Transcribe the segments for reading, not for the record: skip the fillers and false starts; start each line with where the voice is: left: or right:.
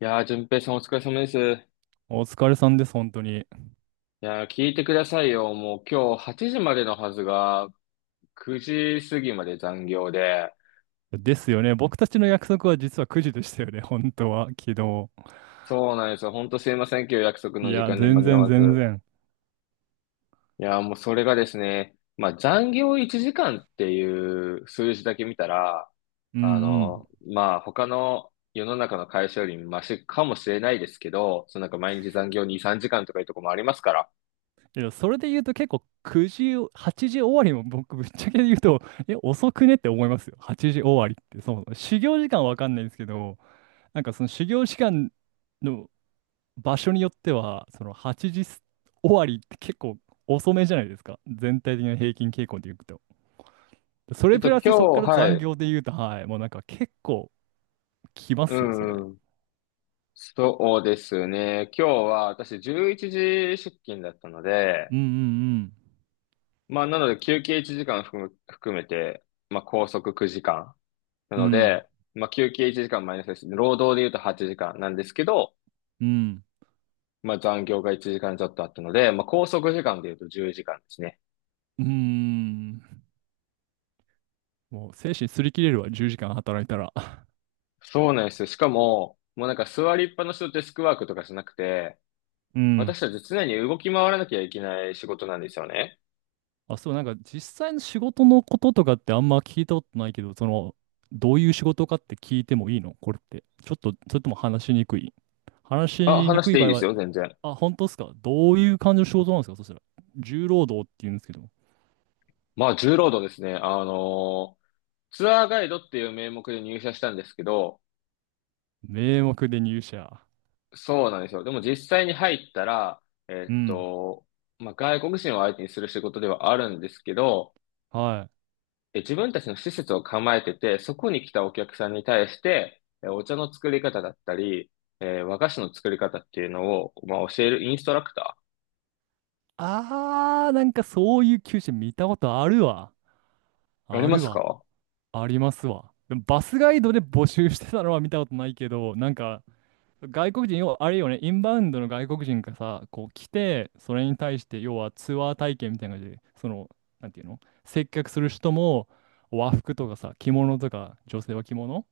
left: いやー、淳平さんお疲れ様です。い
right: お疲れさんです、本当に。
left: やー、聞いてくださいよ。もう今日8時までのはずが、9時過ぎまで残業で。
right: ですよね。僕たちの約束は実は9時でしたよね、本当は、昨日。
left: そうなんですよ。ほんとすいません。今日約束
right: い
left: の時
right: や、
left: 間に間
right: 全
left: に合
right: 然
left: わ
right: 全
left: ず。
right: 然。
left: いやー、もうそれがですね、まあ残業1時間っていう数字だけ見たら、
right: うんうん。
left: まあ他の世の中の会社よりマシかもしれないですけど、そのなんか毎日残業2、3時間とかいうとこもありますから。
right: いや、それで言うと結構9時、8時終わりも僕、ぶっちゃけ言うと、え、遅くねって思いますよ。8時終わりって。そう、修行時間わかんないんですけど、なんかその修行時間の場所によっては、その8時終わりって結構遅めじゃないですか。全体的な平均傾向で言うと。それプラスそこか
left: 今日、
right: ら
left: は
right: 残
left: い。
right: 業で言うと、はい、もうなんか結構、きま
left: う
right: すよ、それ。
left: んそうですね。今日は私11時出勤だったの
right: う
left: で、
right: んうん
left: まあなので休憩1時間含めて、まあ拘束9時間。な
right: う
left: の
right: ん。
left: で、まあ休憩1時間マイナスですね。労働で言うと8時間なんですけど、
right: うんうん。
left: まあ残業が1時間ちょっとあったので、まあ拘束時間で言うと10時間ですね。
right: うーん。もう精神すり切れるわ、10時間働いたら。
left: そうなんですよ。しかも、もうなんか座りっぱなしのデスクワークとかじゃなくて、
right: うん。
left: 私たち常に動き回らなきゃいけない仕事なんですよね。
right: あ、そう、なんか実際の仕事のこととかってあんま聞いたことないけど、どういう仕事かって聞いてもいいのこれって。ちょっと、それとも話しにくい話
left: あ、
right: しに
left: 話し
right: くい
left: ていい
right: 場合
left: です
right: は、
left: よ、全然。
right: あ、本当ですか？どういう感じの仕事なんですかそしたら。重労働って言うんですけど、
left: まあ、重労働ですね。ツアーガイドっていう名目で入社したんですけど、
right: 名目で入社。
left: そうなんですよ。でも実際に入ったら、え
right: う
left: っ
right: ん。
left: と、まあ、外国人を相手にする仕事ではあるんですけど、
right: はい。
left: え自分たちの施設を構えてて、そこに来たお客さんに対して、えお茶の作り方だったり、えー和菓子の作り方っていうのを、まあ、教えるインストラクタ
right: あー、なんかそういう求人見たことあるわ。
left: ー。あり
right: あ
left: ま
right: る
left: す
right: わ。
left: か
right: ありますわ。でもバスガイドで募集してたのは見たことないけど、なんか、外国人、要はあれよね、インバウンドの外国人がさ、こう来て、それに対して、要はツアー体験みたいな感じで、なんていうの、接客する人も、和服とかさ、着物とか、女性は着物、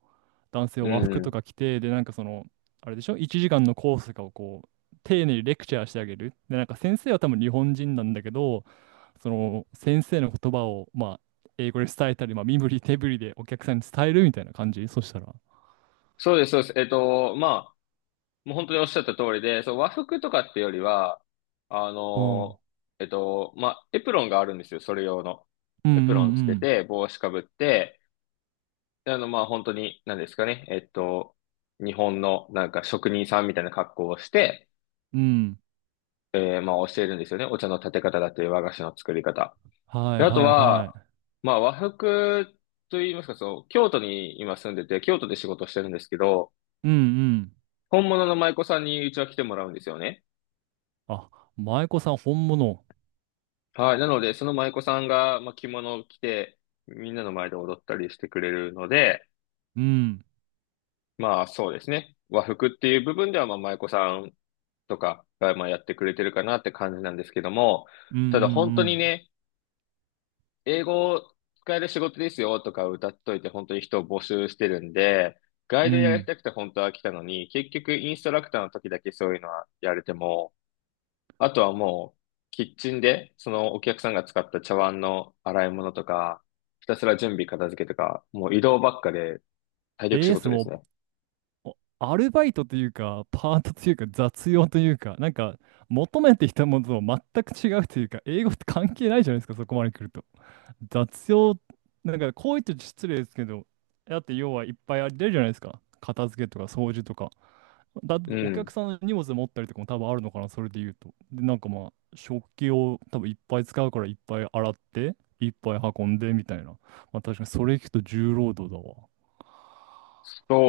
right: 男性
left: う
right: を和服と
left: ん。
right: か着て、で、なんかその、あれでしょ ?1 時間のコースとかをこう、丁寧にレクチャーしてあげる。で、なんか先生は多分日本人なんだけど、その先生の言葉を、まあ、英語で伝えたり、まあ、身振り手振りでお客さんに伝えるみたいな感じそしたら。
left: そうです、そうです。まあ、もう本当におっしゃった通りで、そう、和服とかってよりは、あ
right: うん。うん
left: のまあ、エプロンがあるんですよ、それ用の。
right: う
left: エプロンつけ
right: ん
left: て、帽子かぶって、であの、まあ、本当に、何ですかね、日本のなんか職人さんみたいな格好をして、
right: うん。うん。
left: えーまあ、教えるんですよね。お茶の立て方だっいう和菓子の作り方。
right: は
left: で
right: い
left: あと
right: はいは
left: は、
right: い。
left: まあ、和服と言いますか、そう、京都に今住んでて、京都で仕事してるんですけど、
right: うんうん。
left: 本物の舞妓さんにうちは来てもらうんですよね。
right: あ、舞妓さん本物。
left: はい。なので、その舞妓さんが、まあ、着物を着て、みんなの前で踊ったりしてくれるので、
right: うん。
left: まあそうですね。和服っていう部分では、まあ舞妓さんとかが、まあ、やってくれてるかなって感じなんですけども、
right: うん
left: ただ本当
right: う
left: に
right: ん
left: ね、英語を使える仕事ですよとか歌っといて、本当に人を募集してるんで、ガ
right: う
left: イ
right: ん。う
left: ドやり
right: ん。
left: たくて本当は来たのに、結局インストラクターの時だけそういうのはやれても、あとはもう、キッチンで、そのお客さんが使った茶碗の洗い物とか、ひたすら準備片付けとか、もう移動ばっかで体力仕
right: そ
left: 事
right: れ
left: です
right: も
left: ね。
right: おアルバイトというか、パートというか、雑用というか、なんか、求めてきたものと全く違うというか、英語って関係ないじゃないですか、そこまで来ると。雑用、なんか、こう言って失礼ですけど、だって要はいっぱいあり出るじゃないですか。片付けとか掃除とか。だって
left: う
right: お客
left: ん。
right: さんの荷物持ったりとかも多分あるのかな、それで言うと。で、なんかまあ、食器を多分いっぱい使うからいっぱい洗って、いっぱい運んでみたいな。まあ確かにそれ聞くと重労働だわ。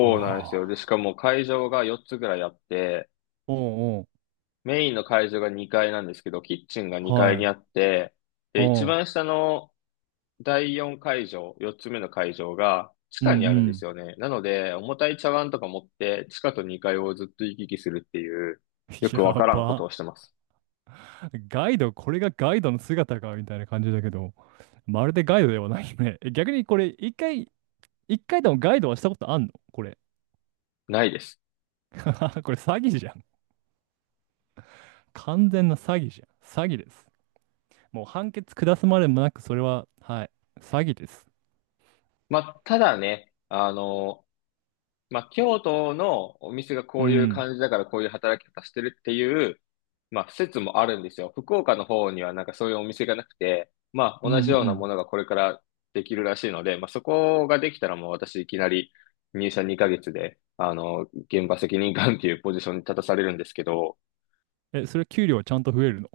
right: あ
left: うなんですよ。で、しか
right: あ。
left: も会場が4つぐらいあって、
right: おう
left: メインの会場が2階なんですけど、キッチンが2階に
right: は
left: あ
right: い。
left: って、
right: う
left: で、一
right: ん。
left: 番下の第4会場、4つ目の会場が地
right: うんう
left: 下にあるんですよ
right: ん。
left: ね。なので、重たい茶碗とか持って、地下と2階をずっと行き来するっていう、よ くわ
right: や
left: からんこと
right: ば。
left: をしてます。
right: ガイド、これがガイドの姿かみたいな感じだけど、まるでガイドではないね。逆にこれ、一回でもガイドはしたことあんのこれ。
left: ないです。
right: これ詐欺じゃん。完全な詐欺じゃん。詐欺です。もう判決下すまでもなく、それは、はい。詐欺です。
left: まあ、ただね、まあ、京都のお店が
right: う
left: こういう
right: ん。
left: 感じだからこういう働き方してるっていう、まあ、説もあるんですよ。福岡の方にはなんかそういうお店がなくて、まあ、
right: う
left: 同じようなも
right: ん
left: のがこれからできるらしいので、まあ、そこができたらもう私いきなり入社2ヶ月で、現場責任官っていうポジションに立たされるんですけど、
right: うん。え、それ給料はちゃんと増えるの？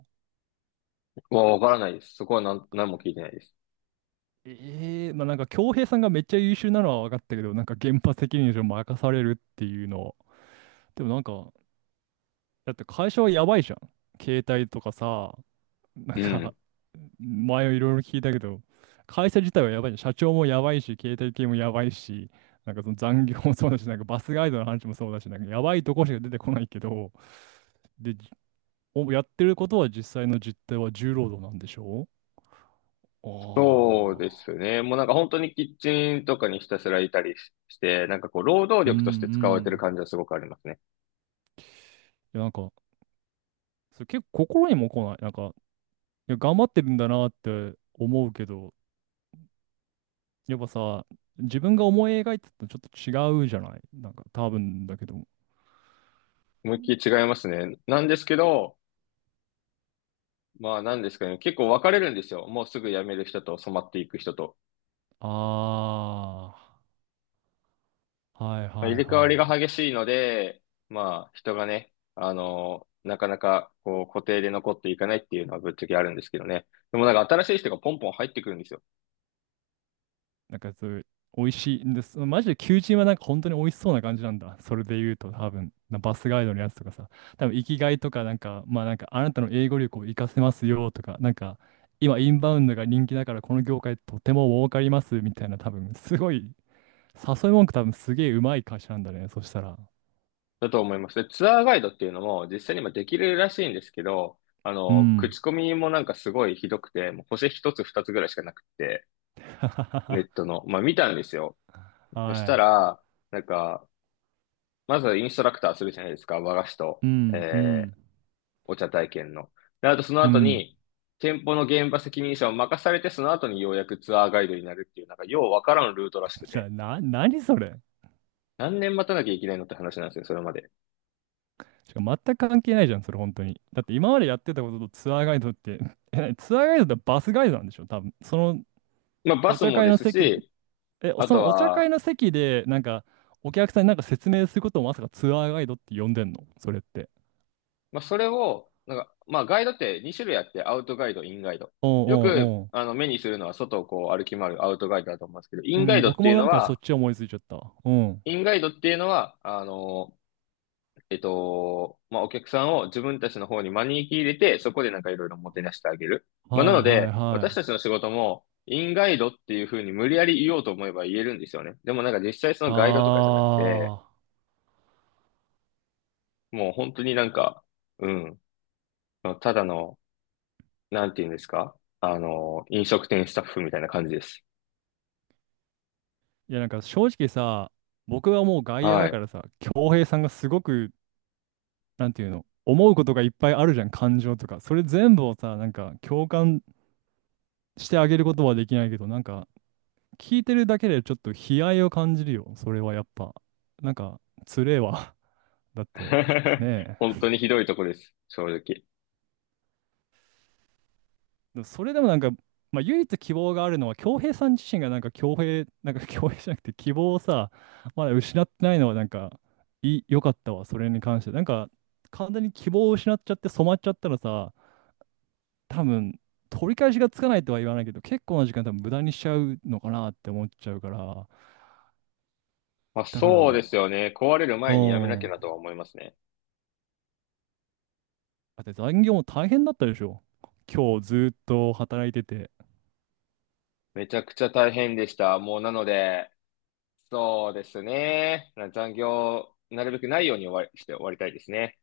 left: もうわからないです。そこは何、何も聞いてないです。
right: ええ、まあなんか、恭平さんがめっちゃ優秀なのは分かったけど、なんか、現場責任者任されるっていうのは、でもなんか、だって会社はやばいじゃん。携帯とかさ、なん
left: う
right: か、
left: ん。
right: 前いろいろ聞いたけど、会社自体はやばいじゃん。社長もやばいし、携帯系もやばいし、なんかその残業もそうだし、なんかバスガイドの話もそうだし、なんかやばいとこしか出てこないけど、で、おやってることは実際の実態は重労働なんでしょう？
left: そうです
right: ああ
left: ね。もうなんか本当にキッチンとかにひたすらいたりしして、なんかこう労働
right: ー。うんう
left: 力として使われてる
right: ん。
left: 感じはすごくありますね。
right: いや、なんか、それ結構心にも来ない。なんか、いや、頑張ってるんだなって思うけど、やっぱさ、自分が思い描いてたのとちょっと違うじゃないなんか多分だけど。
left: 思いっきり違いますね。なんですけど、まあなんですかね。結構分かれるんですよ。もうすぐ辞める人と染まっていく人と。
right: ああ、はい
left: まあ、入
right: はい
left: れ替わり
right: は
left: が
right: い。
left: 激しいので、まあ人がね、なかなかこう固定で残っていかないっていうのはぶっちゃけあるんですけどね。でもなんか新しい人がポンポン入ってくるんですよ。
right: なんかそういう、美味しいんです。マジで求人はなんか本当に美味しそうな感じなんだ。それで言うと多分、バスガイドのやつとかさ、多分生きがいとかなんか、まあなんかあなたの英語力を活かせますよとか、なんか今インバウンドが人気だからこの業界とても儲かりますみたいな多分、すごい、誘い文句多分すげえうまい会社なんだね。そしたら。
left: だと思います。で、ツアーガイドっていうのも実際に今できるらしいんですけど、
right: うん。
left: 口コミもなんかすごいひどくて、もう星一つ二つぐらいしかなくて、ネッ トの。まあ見たんですよ。そし
right: は
left: た
right: い。
left: ら、なんか、まずインストラクターするじゃないですか。和菓子と、
right: うん、う
left: え
right: ん、
left: ー、お茶体験の。で、あとその
right: う
left: 後
right: ん。
left: に、店舗の現場責任者を任されて、その後にようやくツアーガイドになるっていう、なんかようわからんルートらしくて、
right: 何それ？
left: 何年待たなきゃいけないのって話なんですよ、それまで。
right: しかも全く関係ないじゃん、それ本当に。だって今までやってたこととツアーガイドって、え、ツアーガイドってバスガイドなんでしょ多分。その
left: まあバ
right: お
left: ス
right: 茶
left: も
right: 会
left: で
right: の
left: す
right: 席、
left: し、
right: え、
left: あ
right: そ
left: と
right: のお茶
left: は、
right: 会の席で、なんか、お客さんになんか説明することをまさかツアーガイドって呼んでんのそれって。
left: まあ、それを、なんか、まあ、ガイドって2種類あって、アウトガイド、インガイド。
right: おう
left: よく、
right: おうお
left: 目にするのは、外をこう歩き回るアウトガイドだと思うんですけど、イ
right: う。う
left: ンガイ
right: ん、
left: ドっ
right: 僕
left: てい
right: も
left: う
right: な
left: の
right: んかそっ
left: は、
right: ち思いついちゃった。うん。
left: インガイドっていうのは、あの、えっと、まあ、お客さんを自分たちの方に招き入れて、そこでなんかいろいろもてなしてあげる。まあ、な
right: はい
left: の
right: はい
left: で、
right: は
left: 私たちの
right: い。
left: 仕事も、インガイドっていうふうに無理やり言おうと思えば言えるんですよね。でもなんか実際そ
right: あ
left: のガイドとかじゃなくて、
right: あ。
left: もう本当になんか、うん、ただのなんて言うんですか飲食店スタッフみたいな感じです。
right: いやなんか正直さ、僕はもう外野
left: は
right: だか
left: い。
right: らさ、恭平さんがすごくなんていうの、思うことがいっぱいあるじゃん、感情とか。それ全部をさ、なんか共感してあげることはできないけど、なんか聞いてるだけでちょっと悲哀を感じるよ。それはやっぱ。なんか、つれえわ。だって、ね
left: 本当にひどいとこです。正直。
right: え。それでもなんか、まあ、唯一希望があるのは、恭平さん自身がなんか恭平じゃなくて希望をさ、まだ失ってないのはなんか、良かったわ、それに関して。なんか、完全に希望を失っちゃって染まっちゃったらさ、多分、取り返しがつかないとは言わないけど、結構な時間多分無駄にしちゃうのかなって思っちゃうから、
left: まあ
right: だか
left: そうです
right: ら、
left: よね。壊れる
right: う
left: 前にやめなき
right: ん。
left: ゃなと
right: だ
left: は思いますね。
right: って残業も大変だったでしょ。今日ずっと働いてて。
left: めちゃくちゃ大変でした。もうなので、そうですね。な残業、なるべくないように終わりして終わりたいですね。